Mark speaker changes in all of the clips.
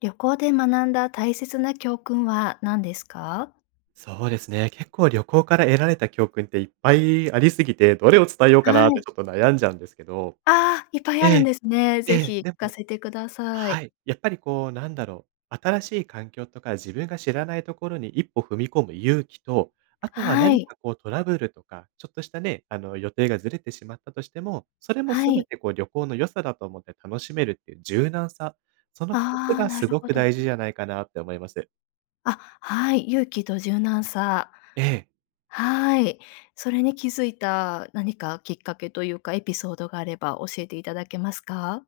Speaker 1: 旅行で学んだ大切な教訓は何ですか？
Speaker 2: そうですね。結構、旅行から得られた教訓っていっぱいあり過ぎて、どれを伝えようか
Speaker 1: は
Speaker 2: なって、
Speaker 1: い。
Speaker 2: ちょっと悩んじゃうんですけど。
Speaker 1: ああ、いっぱい
Speaker 2: え
Speaker 1: あるん
Speaker 2: え。
Speaker 1: ですね。
Speaker 2: え
Speaker 1: 是
Speaker 2: え。
Speaker 1: 非聞
Speaker 2: で
Speaker 1: か
Speaker 2: も
Speaker 1: せて下さ
Speaker 2: は
Speaker 1: い。
Speaker 2: い。やっぱりこう、何だろう。新しい環境とか自分が知らないところに、一歩踏み込む勇気と、あとは
Speaker 1: は
Speaker 2: 何
Speaker 1: い。
Speaker 2: か、こうトラブルとか、ちょっとしたね、あの、予定がずれてしまったとしても、それも
Speaker 1: は
Speaker 2: 全
Speaker 1: い。
Speaker 2: て、こう旅行の良さだと思って楽しめるって言う柔軟さ、その2つ
Speaker 1: ああ、
Speaker 2: が
Speaker 1: なる
Speaker 2: 凄
Speaker 1: ほ
Speaker 2: く
Speaker 1: ど。
Speaker 2: 大事じゃないかなって思います。
Speaker 1: あ、はい、勇気と柔軟さ。
Speaker 2: ええ。
Speaker 1: はい。それに気付いた何かきっかけと言うか、エピソードがあれば教えて頂けますか？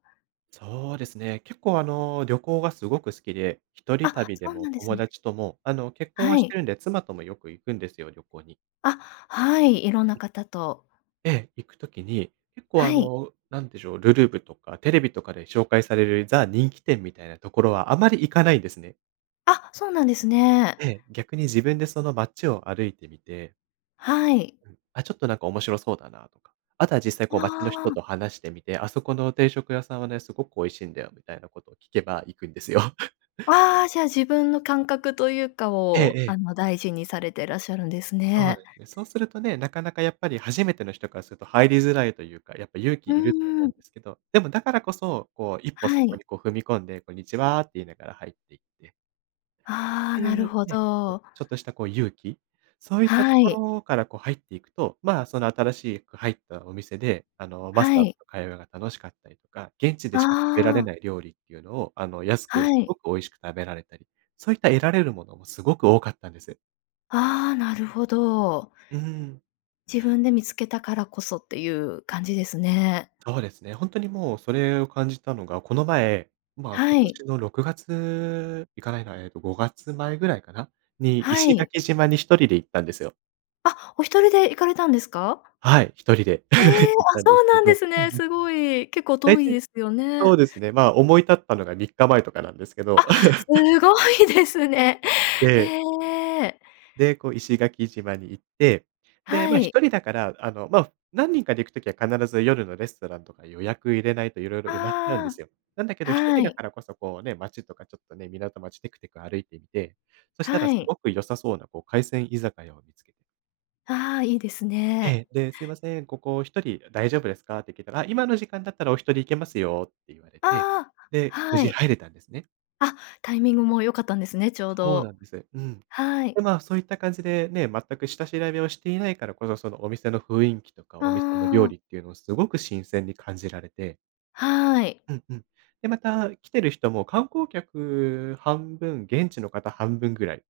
Speaker 2: そうですね。結構あの、旅行が凄く好きで、一人
Speaker 1: あ、
Speaker 2: 旅で
Speaker 1: そう
Speaker 2: も、
Speaker 1: なんです
Speaker 2: 友
Speaker 1: ね。
Speaker 2: 達とも、あの結婚
Speaker 1: は
Speaker 2: はして
Speaker 1: い。
Speaker 2: るんで、妻ともよく行くんですよ、旅行に。
Speaker 1: あ、はい、色んな
Speaker 2: うん。
Speaker 1: 方と。
Speaker 2: ええ。行く時に、結構
Speaker 1: は
Speaker 2: あ
Speaker 1: い。
Speaker 2: の、何でしょう。るるぶとか、テレビとかで紹介される、ザ人気店みたいなところは、あまり行かないんですね。
Speaker 1: あ、そうなんですね。
Speaker 2: で、逆に自分でその街を歩いてみて
Speaker 1: はい。
Speaker 2: あ、ちょっとなんか面白そうだなとか。あとは実際こう街の
Speaker 1: あ
Speaker 2: 人
Speaker 1: あ。
Speaker 2: と話してみて「あそこの定食屋さんはね、凄く美味しいんだよ」みたいな事を聞けば行くんですよ。
Speaker 1: ああ、じゃあ、自分の感覚と言うか
Speaker 2: ええ
Speaker 1: を、
Speaker 2: え
Speaker 1: あ
Speaker 2: え。
Speaker 1: の大事にされてらっしゃるんです
Speaker 2: そう
Speaker 1: ね。
Speaker 2: ですね。そうするとね、なかなか、やっぱり初めての人からすると、入りづらいと言うか、やっぱ勇気
Speaker 1: うー
Speaker 2: いると思うん
Speaker 1: ん。
Speaker 2: ですけど、でも、だからこそ、こう一歩、
Speaker 1: は
Speaker 2: そこ
Speaker 1: い。
Speaker 2: に、こう踏み込んで「こんにちは」って言いながら入っていって
Speaker 1: あ
Speaker 2: っ
Speaker 1: あ、
Speaker 2: て言
Speaker 1: なる
Speaker 2: う
Speaker 1: ほ
Speaker 2: ね。
Speaker 1: ど。
Speaker 2: ちょっとした、こう勇気？そう言ったと
Speaker 1: は
Speaker 2: こ
Speaker 1: い。
Speaker 2: ろから、こう入って行くと、ま、その新しく入ったお店で、あの、マス
Speaker 1: は
Speaker 2: ターの
Speaker 1: い。
Speaker 2: 会話が楽しかったりとか、現地でしか食べら
Speaker 1: あ
Speaker 2: れ
Speaker 1: あ。
Speaker 2: ない料理って言うのを、あの、安く
Speaker 1: はい。
Speaker 2: 凄く美味しく食べられたり、そういった得られるものも凄く多かったんです。
Speaker 1: ああ、なるほど。
Speaker 2: うーん。
Speaker 1: 自分で見付けたからこそって言う感じですね。
Speaker 2: そうですね。本当にもう、それを感じたのが、この前、ま、今
Speaker 1: はい。
Speaker 2: 年の6月行かないなえっと、5月前ぐらいかな？に、
Speaker 1: は
Speaker 2: 石
Speaker 1: い。
Speaker 2: 垣島に1人で行ったんですよ。
Speaker 1: あ、お一人で行かれたんですか？
Speaker 2: はい、一人で
Speaker 1: へ え、
Speaker 2: 行っ
Speaker 1: あ、
Speaker 2: たんで
Speaker 1: そう
Speaker 2: すけ
Speaker 1: なんで
Speaker 2: ど。
Speaker 1: す
Speaker 2: うんう
Speaker 1: ね。
Speaker 2: ん。
Speaker 1: すごい。結構
Speaker 2: 大
Speaker 1: 遠い
Speaker 2: 体、
Speaker 1: ですよ
Speaker 2: そう
Speaker 1: ね。
Speaker 2: ですね、ま、思い立ったのが3日前とかなんですけど。
Speaker 1: あ、す ごいですね。
Speaker 2: ええ。
Speaker 1: へえ。
Speaker 2: で、こう石垣島に行って、で、
Speaker 1: は
Speaker 2: ま、
Speaker 1: い。
Speaker 2: 一人だから、あの、ま、何人かで行く時は必ず、夜のレストランとか予約入れないと色々埋まっちゃうんで
Speaker 1: あ
Speaker 2: すよ。なんだけ
Speaker 1: あ、
Speaker 2: ど、一
Speaker 1: は
Speaker 2: 人だ
Speaker 1: い。
Speaker 2: からこそこうね、街とかちょっとね、港町テクテク歩いてみて、そしたら
Speaker 1: は
Speaker 2: す
Speaker 1: い。
Speaker 2: ごく良さそうなこう、海鮮居酒屋を見つけて…
Speaker 1: ああ、いいです
Speaker 2: え
Speaker 1: ね。
Speaker 2: え、で「すいません、ここ1人大丈夫ですか？」って聞いたら「あ、今の時間だったらお一人いけますよ」って言われて、
Speaker 1: ああ、
Speaker 2: で、無
Speaker 1: は
Speaker 2: 事
Speaker 1: い。
Speaker 2: 入れたんですね。
Speaker 1: あ、タイミングも良かったんですね、ちょう
Speaker 2: そうな
Speaker 1: ど。
Speaker 2: んです。うん。
Speaker 1: は
Speaker 2: で、
Speaker 1: い。
Speaker 2: ま、そういった感じでね、全く下調べをしていないからこそ、そのお店のふいんきとか、お店の
Speaker 1: あ
Speaker 2: 料
Speaker 1: あ。
Speaker 2: 理っていうのをすごく新鮮に感じられて。
Speaker 1: はい。
Speaker 2: うんうん。で、また来てる人も、観光客半分、現地の方半分ぐらい。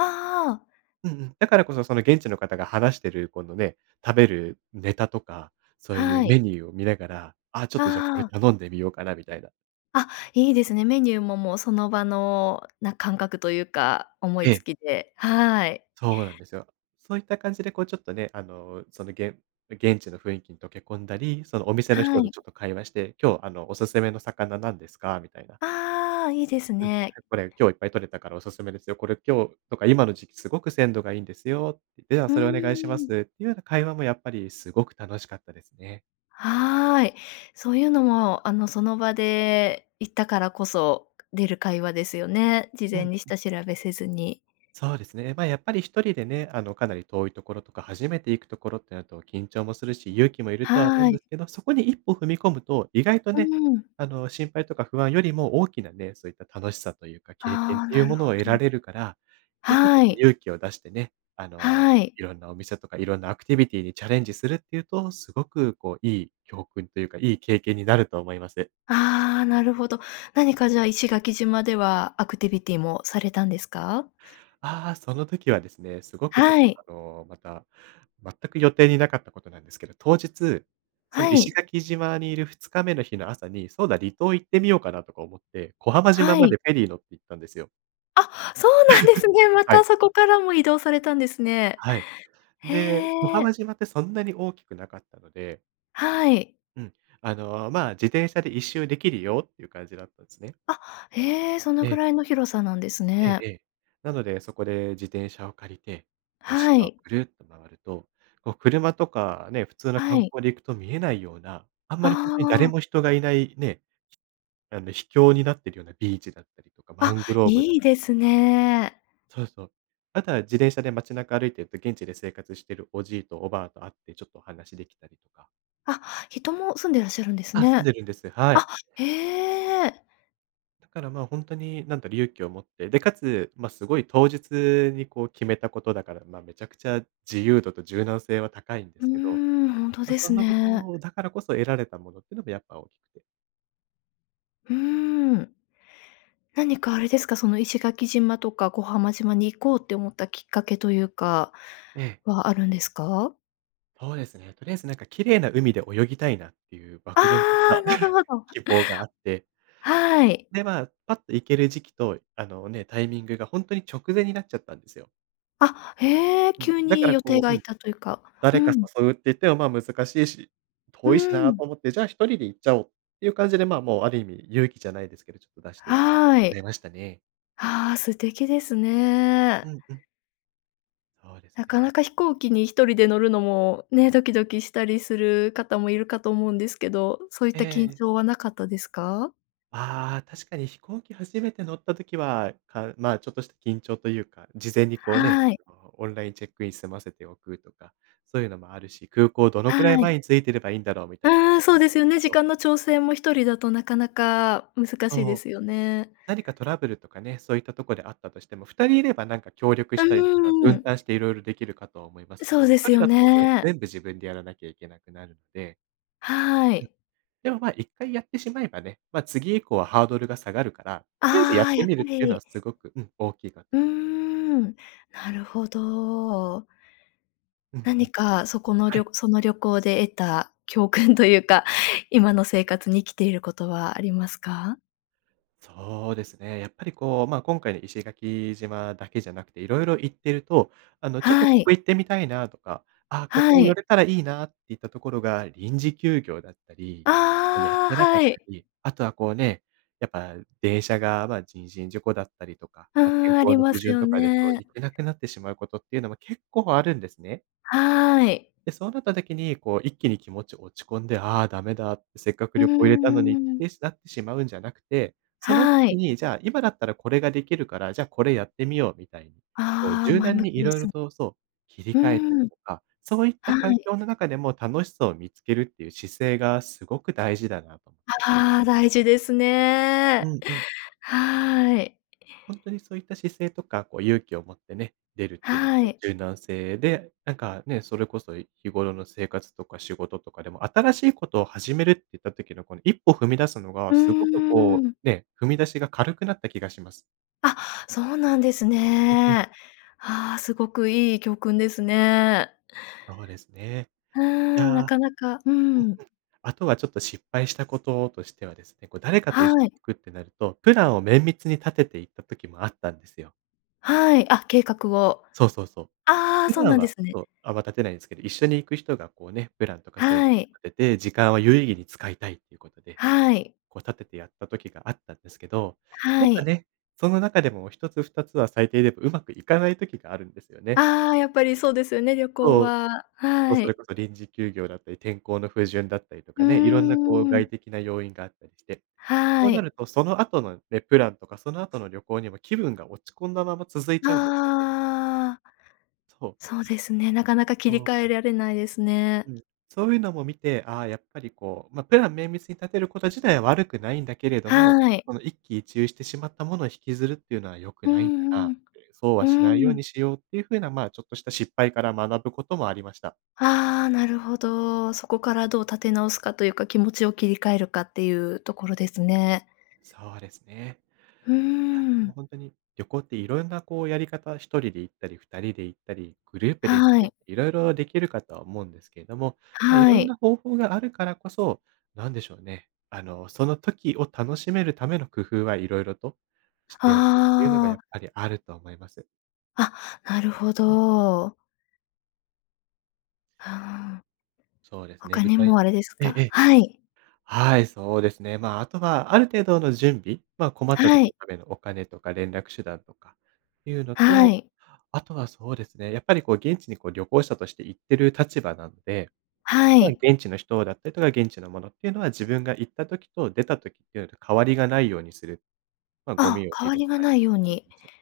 Speaker 1: ああ。
Speaker 2: うんうん。だからこそ、その現地の方が話してるこのね、食べるネタとか、そうい
Speaker 1: は
Speaker 2: う
Speaker 1: い。
Speaker 2: メニューを見ながら、あ、ちょっと、じゃあ、こ
Speaker 1: あ
Speaker 2: れ
Speaker 1: あ。
Speaker 2: 頼んでみようかなみたいな。
Speaker 1: あ、いいですね。メニューも、もうその場のな、感覚というか思い
Speaker 2: え
Speaker 1: つ
Speaker 2: え。
Speaker 1: きで、はい。
Speaker 2: そうなんですよ。そういった感じでこう、ちょっとね、あの、その現う現地の雰囲気に溶け込んだり、そのお店の
Speaker 1: は
Speaker 2: 人と
Speaker 1: い。
Speaker 2: ちょっと会話して「今日あの、おすすめの魚なんですか？」みたいな。
Speaker 1: ああ、いいです
Speaker 2: うん
Speaker 1: ね。
Speaker 2: 「これ今日いっぱい取れたからおすすめですよ。これ今日とか今の時期すごく鮮度がいいんですよ」「では、
Speaker 1: うー
Speaker 2: それお願いします」
Speaker 1: ん。
Speaker 2: っていうような会話もやっぱりすごく楽しかったですね。
Speaker 1: はい。そういうのも、あの、その場で行ったからこそ、く出る会話ですよね。事
Speaker 2: うん
Speaker 1: 前に
Speaker 2: うん。
Speaker 1: 下調べせずに。
Speaker 2: そうですね。ま、やっぱり一人でね、あの、かなり遠いところとか、初めて行くところってなると緊張もするし、勇気もいるとは思う
Speaker 1: は
Speaker 2: んで
Speaker 1: い。
Speaker 2: すけど、そこに一歩踏み込むと、意外と
Speaker 1: う
Speaker 2: ね、
Speaker 1: ん。
Speaker 2: あの、心配とか不安よりも大きなね、そういった楽しさというか、経験
Speaker 1: ああ、
Speaker 2: とい
Speaker 1: な
Speaker 2: う
Speaker 1: る
Speaker 2: もの
Speaker 1: ほ
Speaker 2: を得
Speaker 1: ど。
Speaker 2: られるから、やっぱちょっ
Speaker 1: は
Speaker 2: と
Speaker 1: い。
Speaker 2: 勇気を出してね、あの、
Speaker 1: はい。
Speaker 2: 色んなお店とか色んなアクティビティにチャレンジするっていうと、すごくこう、いい教訓というか、いい経験になると思います。
Speaker 1: ああ、なるほど。何かじゃあ、石垣島ではアクティビティもされたんですか？
Speaker 2: ああ、その時はですね、すごくちょっ
Speaker 1: はい。
Speaker 2: と、あの、また、全く予定になかったことなんですけど、当日、その
Speaker 1: は
Speaker 2: 石
Speaker 1: い。
Speaker 2: 垣島にいる2日目の日の朝に「そうだ、離島行ってみようかな？」とか思って、小浜島
Speaker 1: は
Speaker 2: ま
Speaker 1: い。
Speaker 2: でフェリー乗って行ったんですよ。
Speaker 1: あ、そうなんですね。ま
Speaker 2: は
Speaker 1: た
Speaker 2: い。
Speaker 1: そこからも移動されたんですね。
Speaker 2: はい。で、小
Speaker 1: へ
Speaker 2: 浜
Speaker 1: え。
Speaker 2: 島ってそんなに大きくなかったので。
Speaker 1: はい。
Speaker 2: うん、あのまあ自転車で一周できるよっていう感じだったんですね。
Speaker 1: あ、へえ、その
Speaker 2: え
Speaker 1: く
Speaker 2: え。
Speaker 1: らいの広さなんです
Speaker 2: ええ、
Speaker 1: ね。
Speaker 2: ええ。なので、そこで自転車を借りて、こう
Speaker 1: は
Speaker 2: 島を
Speaker 1: い。
Speaker 2: ぐるっと回ると、こう車とかね、普通の
Speaker 1: は
Speaker 2: 観
Speaker 1: い。
Speaker 2: 光で行くと見えないような、あんま
Speaker 1: あ
Speaker 2: りほんとに誰
Speaker 1: あ。
Speaker 2: も人がいないね、あの、秘境になっているようなビーチだったりとか、マ
Speaker 1: あ、
Speaker 2: ングローブだっ
Speaker 1: い
Speaker 2: た
Speaker 1: いで
Speaker 2: り
Speaker 1: す
Speaker 2: とか。
Speaker 1: ね。
Speaker 2: そうそう。あとは自転車で街中歩いてて、現地で生活しているおじいとおばあと会って、ちょっとお話できたりとか。
Speaker 1: あ、人も住んでらっしゃるんです
Speaker 2: あ、住ん
Speaker 1: ね。
Speaker 2: でるんです、は
Speaker 1: あ、
Speaker 2: い。
Speaker 1: へえ。
Speaker 2: だから、ま、ほんとになんか勇気を持って、で、かつますごい当日にこう決めたことだから、ま、めちゃくちゃ自由度と柔軟性は高いんで
Speaker 1: うー
Speaker 2: すけど、
Speaker 1: ん、ほんと
Speaker 2: ま、
Speaker 1: で
Speaker 2: そ
Speaker 1: す
Speaker 2: んなこ
Speaker 1: ね。
Speaker 2: とだからこそ得られたものっていうのがやっぱ大きくて。
Speaker 1: うーん、なにかあれですか、その石垣島とか小浜島に行こうって思ったきっかけというか、
Speaker 2: ええ。
Speaker 1: はあるんですか？
Speaker 2: そうですね、とりあえずなんか綺麗な海で泳ぎたいなっていう
Speaker 1: あ
Speaker 2: 漠然と
Speaker 1: あ、
Speaker 2: た
Speaker 1: なるほ ど。
Speaker 2: 希望があって
Speaker 1: はい。
Speaker 2: で、まあ、パッと行ける時期と、あの、ね、タイミングがほんとに直前になっちゃったんですよ。
Speaker 1: あ、へえ、
Speaker 2: うん。
Speaker 1: 急
Speaker 2: だか
Speaker 1: に
Speaker 2: ら
Speaker 1: 予定
Speaker 2: こ
Speaker 1: が
Speaker 2: う、
Speaker 1: い
Speaker 2: う
Speaker 1: っ
Speaker 2: ん、
Speaker 1: たというか。う
Speaker 2: 誰か
Speaker 1: ん。
Speaker 2: 誘うって言ってもまあ難しいし
Speaker 1: う
Speaker 2: 遠いしな
Speaker 1: ん。
Speaker 2: と思って、じゃあ1人で行っちゃおう、いう感じで、ま、もうある意味勇気じゃないですけど、ちょっと出して
Speaker 1: は
Speaker 2: くれ
Speaker 1: い。
Speaker 2: ましたね。
Speaker 1: ああ、素敵です
Speaker 2: う
Speaker 1: ね。
Speaker 2: ん、うん。そうです
Speaker 1: なかな
Speaker 2: ね。
Speaker 1: か飛行機に1人で乗るのもね、ドキドキしたりする方もいるかと思うんですけど、そういっ
Speaker 2: え
Speaker 1: た緊
Speaker 2: え。
Speaker 1: 張はなかったですか？
Speaker 2: ああ、確かに飛行機初めて乗った時は、かまあ、ちょっとした緊張というか、事前にこうね、
Speaker 1: はい。
Speaker 2: あの、オンラインチェックイン済ませておくとか、そういうのもあるし、空港どの
Speaker 1: は
Speaker 2: くらい前
Speaker 1: い。
Speaker 2: に着いてればいいんだろうみたいな
Speaker 1: ああ、そうですよ
Speaker 2: [unintelligible]
Speaker 1: ね。時
Speaker 2: と。
Speaker 1: 間の調整も1人だとなかなか難しい
Speaker 2: そ
Speaker 1: で
Speaker 2: う。
Speaker 1: すよね。
Speaker 2: 何かトラブルとかね、そういったとこであったとしても、2人いればなんか協力
Speaker 1: う
Speaker 2: したりとか、
Speaker 1: うー
Speaker 2: 分
Speaker 1: ん。
Speaker 2: 担して色々できるかとは思いますけ
Speaker 1: そ
Speaker 2: ど、
Speaker 1: う
Speaker 2: ひ
Speaker 1: で
Speaker 2: と
Speaker 1: す
Speaker 2: り
Speaker 1: よ
Speaker 2: だとね、
Speaker 1: ねえ。
Speaker 2: 全部自分でやらなきゃいけなくなるので、
Speaker 1: は
Speaker 2: うん。
Speaker 1: い。
Speaker 2: でもま、1回やってしまえばね、ま、次以降はハードルが下がるから、とりあえずや
Speaker 1: あ
Speaker 2: っ
Speaker 1: あ、
Speaker 2: て
Speaker 1: やっ
Speaker 2: みる
Speaker 1: ぱ
Speaker 2: っていうのは
Speaker 1: り。
Speaker 2: すごく、うん、大きいか
Speaker 1: うー
Speaker 2: と。
Speaker 1: ん。なるほど。
Speaker 2: うんう
Speaker 1: 何
Speaker 2: ん。
Speaker 1: かそこの
Speaker 2: は
Speaker 1: りょ
Speaker 2: い。
Speaker 1: その旅行で得た教訓というか、今の生活に生きていることはありますか？
Speaker 2: そうですね。やっぱりこう、ま、今回の石垣島だけじゃなくて、色々行ってると、あの、「ちょっと
Speaker 1: は
Speaker 2: ここ
Speaker 1: い。
Speaker 2: 行ってみたいな」とか、「あ、ここ
Speaker 1: は
Speaker 2: を寄
Speaker 1: い。
Speaker 2: れたらいいな」っていったところが臨時休業だったり、こう、やっ
Speaker 1: ああ。
Speaker 2: てなかっ
Speaker 1: は
Speaker 2: た
Speaker 1: い。
Speaker 2: り、あとはこうね、やっぱ電車が、ま、人身事故だったりとか、
Speaker 1: あ
Speaker 2: ま、天
Speaker 1: あ、あり
Speaker 2: 候の
Speaker 1: ま
Speaker 2: 不
Speaker 1: す
Speaker 2: 順
Speaker 1: よ
Speaker 2: とかでこう、
Speaker 1: ね。
Speaker 2: 行けなくなってしまうことっていうのも結構あるんですね。
Speaker 1: はい。
Speaker 2: で、そうなった時に、こう一気に気持ち落ち込んで、「ああ、ダメだ」って、「せっかく
Speaker 1: う
Speaker 2: 旅行入れたのに」っ
Speaker 1: んうん。
Speaker 2: てしなってしまうんじゃなくて、その
Speaker 1: は
Speaker 2: 時
Speaker 1: い。
Speaker 2: にじゃあ、「今だったらこれができるから、じゃあこれやってみよう」みたいに、こう
Speaker 1: ああ、
Speaker 2: 柔
Speaker 1: 前
Speaker 2: 軟
Speaker 1: 向
Speaker 2: に
Speaker 1: きで
Speaker 2: 色々
Speaker 1: す。
Speaker 2: とそう、切り
Speaker 1: う
Speaker 2: 替えたり
Speaker 1: ん。
Speaker 2: とか、そういった
Speaker 1: は
Speaker 2: 環
Speaker 1: い。
Speaker 2: 境の中でも楽しさを見つけるっていう姿勢が、すごく大事だなと思って。
Speaker 1: ああ、大事です
Speaker 2: う
Speaker 1: ね。
Speaker 2: んうん。
Speaker 1: はい。
Speaker 2: ほんとにそういった姿勢とか、こう勇気を持ってね、出るっていうのと
Speaker 1: はい。
Speaker 2: 柔軟性で、なんかね、それこそ日頃の生活とか仕事とかでも、新しいことを始めるっていった時の、この一歩踏み出すのが、
Speaker 1: うー
Speaker 2: すごくこ
Speaker 1: ん。
Speaker 2: う、ね、踏み出しが軽くなった気がします。
Speaker 1: あ、そうなんです
Speaker 2: うんうん。
Speaker 1: ね。ああ、すごくいい教訓ですね。
Speaker 2: そうですね。
Speaker 1: うー
Speaker 2: い
Speaker 1: ん、な
Speaker 2: や、
Speaker 1: かなかう
Speaker 2: うん、
Speaker 1: ん。
Speaker 2: あとはちょっと失敗したこととしてはですね、こう誰かといし
Speaker 1: はい。
Speaker 2: 行くってなると、プランを綿密に立てて行った時もあったんですよ。
Speaker 1: はい、あ、計画を。
Speaker 2: そうそうそう。
Speaker 1: ああ、
Speaker 2: 普
Speaker 1: そう
Speaker 2: 段
Speaker 1: なんで
Speaker 2: は
Speaker 1: すね。
Speaker 2: そう、あんま立てないんすけど、一緒に行く人がこうね、プランとかそういうの
Speaker 1: は
Speaker 2: を
Speaker 1: い。
Speaker 2: 立てて、時間を有意義に使いたいということで、
Speaker 1: はい。
Speaker 2: こう立ててやった時があったんですけど、
Speaker 1: は
Speaker 2: なんか
Speaker 1: い。
Speaker 2: ね、その中でも一つ二つは最低でも上手くいかない時があるんですよね。
Speaker 1: ああ、やっぱりそうですよね、旅行
Speaker 2: そう。
Speaker 1: は、
Speaker 2: そう、
Speaker 1: は
Speaker 2: それ
Speaker 1: い。
Speaker 2: こそ臨時休業だったり、天候の不順だったりと
Speaker 1: うー
Speaker 2: かね、色んなこう
Speaker 1: ん。
Speaker 2: 外的な要因があったりして、そ
Speaker 1: は
Speaker 2: うな
Speaker 1: い。
Speaker 2: るとそのあとのね、プランとか、そのあとの旅行にも気分が落ち込んだまま続いちゃうんですよね。
Speaker 1: ああ。
Speaker 2: そう。
Speaker 1: そうですね、なかなか切り
Speaker 2: そう
Speaker 1: 替
Speaker 2: な
Speaker 1: え
Speaker 2: ん
Speaker 1: ら
Speaker 2: で
Speaker 1: れ
Speaker 2: す。
Speaker 1: ないですね。
Speaker 2: うん。そういうのも見て、ああ、やっぱりこう、ま、プラン綿密に立てること自体は悪くないんだけれども、
Speaker 1: はい。
Speaker 2: この一喜一憂してしまったもの引きずるっていうのは良く
Speaker 1: う
Speaker 2: ないんだな
Speaker 1: ん、
Speaker 2: っ
Speaker 1: うん、
Speaker 2: て、そう
Speaker 1: う
Speaker 2: はしない
Speaker 1: ー
Speaker 2: よう
Speaker 1: ん。
Speaker 2: にしようっていう風な、まあ、ちょっとした失敗から学ぶこともありました。
Speaker 1: ああ、なるほど、そこからどう立て直すかというか、気持ちを切り替えるかっていうところですね。
Speaker 2: そうですね。
Speaker 1: うー
Speaker 2: いや、でも
Speaker 1: ん。
Speaker 2: ほんとに旅行っていろんなこうやり方、1人で行ったり、2人で行ったり、グループで行っ
Speaker 1: はい。
Speaker 2: て、色々できるかとは思うんですけども、ま、い
Speaker 1: は
Speaker 2: ろん
Speaker 1: い。
Speaker 2: な方法があるからこそ、なんでしょうね、あの、その時を楽しめるための工夫は色々としておくっていうのが、
Speaker 1: あ
Speaker 2: や
Speaker 1: あ。
Speaker 2: っぱりあるとは思います。
Speaker 1: あ、なるほ
Speaker 2: うん。
Speaker 1: ど。ああ。
Speaker 2: そうですね。
Speaker 1: 他
Speaker 2: 具
Speaker 1: に
Speaker 2: 体
Speaker 1: もあれです
Speaker 2: えええ
Speaker 1: か？
Speaker 2: え。
Speaker 1: はい。
Speaker 2: はい、そうですね。ま、あとはある程度の準備、ま、困った
Speaker 1: は
Speaker 2: 時の
Speaker 1: い。
Speaker 2: ためのお金とか連絡手段とかっていうの
Speaker 1: は
Speaker 2: と、
Speaker 1: い。
Speaker 2: あとはそうですね。やっぱりこう現地にこう、旅行者として行ってる立場なので、
Speaker 1: は
Speaker 2: ま、
Speaker 1: い。
Speaker 2: 現地の人だったりとか、現地のものっていうのは自分が行った時と出た時っていうのと変わりがないようにする。ま、ゴ
Speaker 1: あ、
Speaker 2: ミを拾
Speaker 1: 変
Speaker 2: っ
Speaker 1: わりが
Speaker 2: たり
Speaker 1: ない
Speaker 2: とか
Speaker 1: よう
Speaker 2: そう
Speaker 1: に。
Speaker 2: そうそう。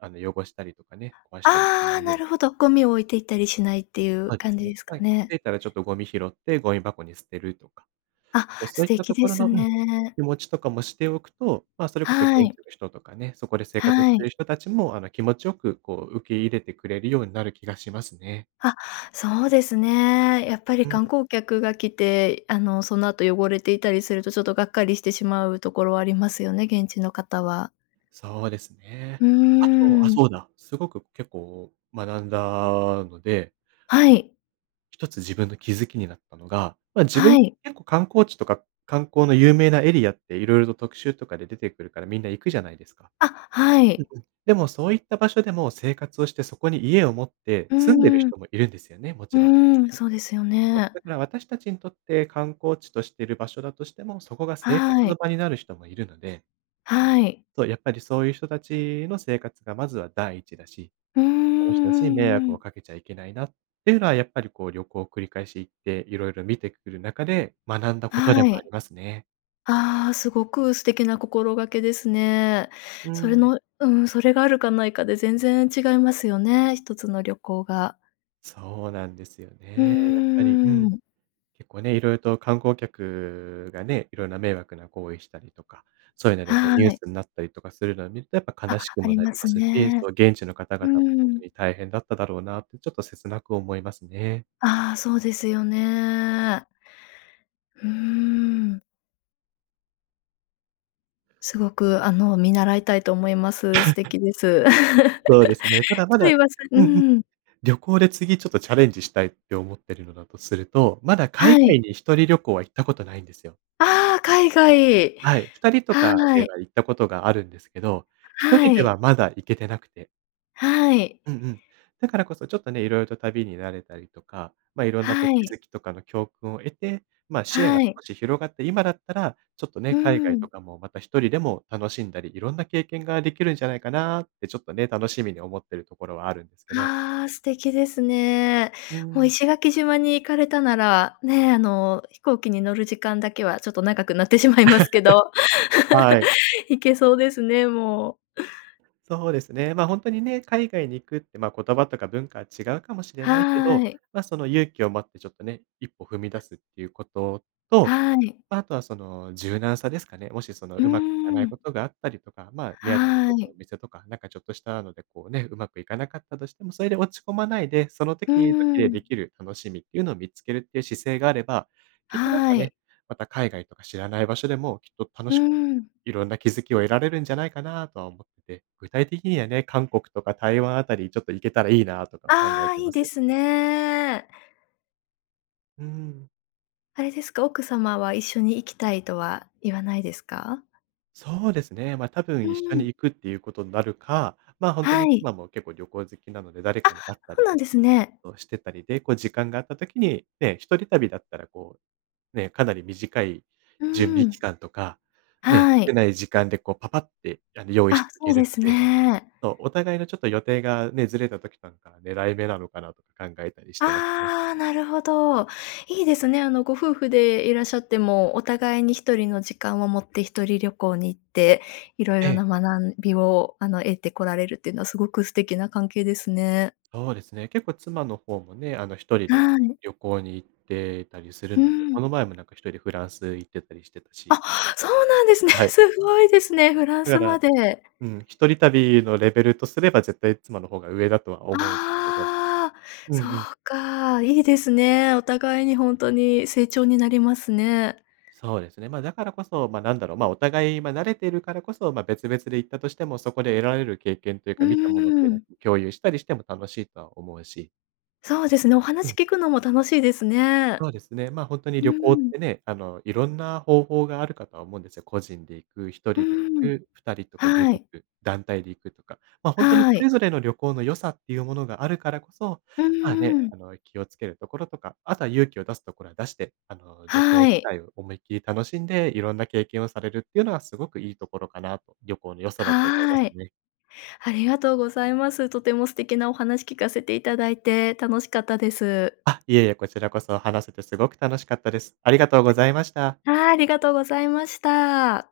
Speaker 2: あの、汚したりとかね、壊したりしな
Speaker 1: ああ、
Speaker 2: いよ
Speaker 1: な
Speaker 2: うに
Speaker 1: るほどゴミを置 いていったりしないっていう
Speaker 2: そうで
Speaker 1: 感
Speaker 2: す
Speaker 1: じ
Speaker 2: ね。
Speaker 1: ですか
Speaker 2: ま、気
Speaker 1: ね。
Speaker 2: づいたらちょっとゴミ拾って、ゴミ箱に捨てるとか。
Speaker 1: あ、
Speaker 2: そう、そ
Speaker 1: 素
Speaker 2: ういった
Speaker 1: 敵
Speaker 2: と
Speaker 1: で
Speaker 2: ころ
Speaker 1: す
Speaker 2: のうん、
Speaker 1: ね。
Speaker 2: 気持ちとかもしておくと、ま、それこそ現
Speaker 1: はい。
Speaker 2: 地の人とかね、そこで生活し
Speaker 1: は
Speaker 2: てい
Speaker 1: い。
Speaker 2: る人たちも、あの、気持ちよくこう、受け入れてくれるようになる気がしますね。
Speaker 1: あ、そうですね。やっぱり
Speaker 2: うん。
Speaker 1: 観光客が来て、あのその後、汚れていたりすると、ちょっとがっかりしてしまうところありますよね、現地の方は。
Speaker 2: そうです
Speaker 1: う
Speaker 2: ね。あ
Speaker 1: ー
Speaker 2: と、あ、
Speaker 1: ん。
Speaker 2: そうだ、すごく結構学んだので、
Speaker 1: はい。
Speaker 2: 一つ自分の気づきになったのが、ま、自
Speaker 1: は
Speaker 2: 分、
Speaker 1: い。
Speaker 2: 結構観光地とか、観光の有名なエリアって色々と特集とかで出てくるから、みんな行くじゃないですか。
Speaker 1: あ、は
Speaker 2: うん
Speaker 1: い。
Speaker 2: うん。でもそういった場所でも、生活をして、そこに家を持って
Speaker 1: う
Speaker 2: 住んでる
Speaker 1: ーん。う
Speaker 2: 人もいるんですよね、もちろん。
Speaker 1: ーん、そうですよ
Speaker 2: そう、
Speaker 1: ね。
Speaker 2: だから私たちにとって、観光地としてる場所だとしても、そこが生活
Speaker 1: はい。
Speaker 2: の場になる人もいるので。
Speaker 1: はい。
Speaker 2: そう、やっぱりそういう人たちの生活がまずは第一だし、
Speaker 1: うーん、
Speaker 2: その人たちに迷
Speaker 1: うんう
Speaker 2: 惑を
Speaker 1: ん。
Speaker 2: かけちゃいけないなっていうのは、やっぱりこう、旅行繰り返し行って色々見てくる中で学んだことで
Speaker 1: は
Speaker 2: もあり
Speaker 1: い。
Speaker 2: ますね。
Speaker 1: ああ、すごく素敵な心がけですね。
Speaker 2: う
Speaker 1: それ
Speaker 2: ん。
Speaker 1: のうん、それがあるかないかで全然違いますよね、一つの旅行が。
Speaker 2: そうなんですよ
Speaker 1: う
Speaker 2: ね。やっぱり、う
Speaker 1: ー
Speaker 2: ん。
Speaker 1: ん。
Speaker 2: 結構ね、色々と観光客がね、いろんな迷惑な行為したりとか、そういうのでこう
Speaker 1: は
Speaker 2: ニュー
Speaker 1: い。
Speaker 2: スになったりとかするのを見ると、やっぱ悲
Speaker 1: あ、
Speaker 2: しく
Speaker 1: あ
Speaker 2: も
Speaker 1: り
Speaker 2: なり
Speaker 1: ま
Speaker 2: ま
Speaker 1: す
Speaker 2: すし、そ
Speaker 1: ね。
Speaker 2: の現地の方
Speaker 1: う
Speaker 2: 々もほんと
Speaker 1: ん。
Speaker 2: に大変だっただろうなって、ちょっと切なく思いますね。
Speaker 1: ああ、そうですよね。うーん。すごくあの、見習いたいと思います、素 敵です。
Speaker 2: そうですね。ただま
Speaker 1: す
Speaker 2: だ
Speaker 1: いません、
Speaker 2: う
Speaker 1: う
Speaker 2: んうん。
Speaker 1: ん。
Speaker 2: 旅行で次ちょっとチャレンジしたいって思ってるのだとすると、まだ海
Speaker 1: は
Speaker 2: 外
Speaker 1: い。
Speaker 2: に1人旅行は行ったことないんですよ。
Speaker 1: ああ、海外。
Speaker 2: はい。2人とか
Speaker 1: は
Speaker 2: で
Speaker 1: い。
Speaker 2: は行ったことがあるんですけど、ひと
Speaker 1: は
Speaker 2: りで
Speaker 1: い。
Speaker 2: はまだ行けてなくて
Speaker 1: はい。
Speaker 2: うんうん。だからこそちょっとね、いろいろと旅に慣れたりとか、ま、いろんな
Speaker 1: は
Speaker 2: こう気
Speaker 1: い。
Speaker 2: づきとかの教訓を得て、ま、視野
Speaker 1: は
Speaker 2: が
Speaker 1: い。
Speaker 2: 少し広がって、今だったらちょっと
Speaker 1: うー
Speaker 2: ね、海外
Speaker 1: ん。
Speaker 2: とかもまた1人でも楽しんだり、いろんな経験ができるんじゃないかなってちょっとね、楽しみに思ってるところはあるんですけど。
Speaker 1: ああ、素敵ですね。
Speaker 2: う
Speaker 1: もう
Speaker 2: ん。
Speaker 1: 石垣島に行かれたなら、ね、あの、飛行機に乗る時間だけはちょっと長くなってしまいますけど。
Speaker 2: はい。
Speaker 1: 行けそうですね、もう。
Speaker 2: そうですね。ま、ほんとにね、海外に行くって、ま、言葉とか文化は違うかもしれないけ
Speaker 1: は
Speaker 2: ど、
Speaker 1: い。
Speaker 2: ま、その勇気を持ってちょっとね一歩踏み出すっていうことと、
Speaker 1: はい。
Speaker 2: ま、あとはその、柔軟さですかね。もしその、
Speaker 1: うー
Speaker 2: うまくいかない
Speaker 1: ん。
Speaker 2: ことがあったりとか、ま、目当てのち
Speaker 1: は
Speaker 2: ょっとお
Speaker 1: い。
Speaker 2: 店とか、なんかちょっとしたので、こうね、上手くいかなかったとしても、それで落ち込まないで、その
Speaker 1: うー
Speaker 2: 時々でで
Speaker 1: ん。
Speaker 2: きる楽しみっていうのを見つけるっていう姿勢があれば、きっとなん
Speaker 1: は
Speaker 2: か
Speaker 1: い。
Speaker 2: ね、また海外とか知らない場所でもきっと楽
Speaker 1: うー
Speaker 2: し
Speaker 1: ん。
Speaker 2: いろんな気づきを得られるんじゃないかなとは思って、具体的にはね、韓国とか台湾あたりちょっと行けたらいいなとか考え
Speaker 1: ああ、
Speaker 2: て
Speaker 1: いい
Speaker 2: ま
Speaker 1: で
Speaker 2: す。
Speaker 1: すね。
Speaker 2: うーん。
Speaker 1: あれですか、奥様は一緒に行きたいとは言わないですか？
Speaker 2: そうですね。ま、多
Speaker 1: う
Speaker 2: 分、一緒
Speaker 1: ん。
Speaker 2: に行くっていうことになるか、ま、ほんと
Speaker 1: は
Speaker 2: に
Speaker 1: い。
Speaker 2: 妻も結構旅行好きなので、誰
Speaker 1: あ、
Speaker 2: かに会った
Speaker 1: そう
Speaker 2: り
Speaker 1: なん
Speaker 2: と
Speaker 1: で
Speaker 2: か
Speaker 1: すね。
Speaker 2: をしてたりで、こう時間があった時に、ね、一人旅だったらこう、ね、かなり短い
Speaker 1: うー
Speaker 2: 準備期
Speaker 1: ん。
Speaker 2: 間とか、ね、
Speaker 1: は
Speaker 2: 少
Speaker 1: い。
Speaker 2: ない時間でこう、パパッてあの用意し
Speaker 1: あ、
Speaker 2: て行
Speaker 1: そ
Speaker 2: け
Speaker 1: うで
Speaker 2: るの
Speaker 1: す
Speaker 2: で、
Speaker 1: ね。
Speaker 2: そう、お互いのちょっと予定がね、ずれた時なんか狙い目なのかなとか考えたりしてますね。
Speaker 1: ああ、なるほど。いいですね。あのご夫婦でいらっしゃっても、お互いに1人の時間を持って、1人旅行に行っていろい
Speaker 2: え
Speaker 1: ろ
Speaker 2: え。
Speaker 1: な学びをあの、得てこられるっていうのはすごく素敵な関係ですね。
Speaker 2: そうですね。結構妻の方もね、あの、1人で
Speaker 1: はい。
Speaker 2: 旅行に行ってたりする
Speaker 1: う
Speaker 2: ので、
Speaker 1: ん。
Speaker 2: この前もなんか1人でフランス行ってたりしてたし。
Speaker 1: あ、そうなんですね。
Speaker 2: はい。
Speaker 1: すごいですね、フラン
Speaker 2: だか
Speaker 1: スま
Speaker 2: ら、
Speaker 1: で。
Speaker 2: うん、一人旅のレベルとすれば、絶対妻の方が上だとは思うんですけど。
Speaker 1: ああ、
Speaker 2: うん
Speaker 1: そう
Speaker 2: うん。
Speaker 1: か、いいですね。お互いにほんとに成長になりますね。
Speaker 2: そうですね。ま、だからこそ、ま、なんだろう、ま、お互い、ま、慣れてるからこそ、ま、別々で行ったとしても、そこで得られる経験という
Speaker 1: うー
Speaker 2: か、見たものってのは
Speaker 1: ん。
Speaker 2: こう、共有したりしても楽しいとは思うし。
Speaker 1: そうですね、お
Speaker 2: う
Speaker 1: 話
Speaker 2: ん。
Speaker 1: 聞くのも楽しいですね。
Speaker 2: そうですね。ま、ほんとに
Speaker 1: う
Speaker 2: 旅行っ
Speaker 1: ーん。
Speaker 2: てね、あの、いろんな方法があるかとは思うんですよ。個人で行く、ひと
Speaker 1: う
Speaker 2: りで
Speaker 1: ーん。
Speaker 2: 行く、2人とかグル
Speaker 1: は
Speaker 2: ー
Speaker 1: い。
Speaker 2: プ、団体で行くとか。ま、ほんとにそ
Speaker 1: はい。
Speaker 2: れぞれの旅行の良さっていうものがあるからこそ、
Speaker 1: う
Speaker 2: まあ
Speaker 1: ん
Speaker 2: ね、
Speaker 1: うん。
Speaker 2: あの、気を付けるところとか、あとは勇気を出すところは出して、あの、旅行
Speaker 1: は
Speaker 2: 自
Speaker 1: い。
Speaker 2: 体を思いっきり楽しんで、いろんな経験をされるっていうのはすごくいいところかなと、旅行の良さだと思いま
Speaker 1: は
Speaker 2: す
Speaker 1: い。
Speaker 2: ね。
Speaker 1: ありがとうございます。とても素敵なお話聞かせていただいて、楽しかったです。
Speaker 2: あ、いえいえ、こちらこそ話せてすごく楽しかったです。ありがとうございました。
Speaker 1: はあ、ありがとうございました。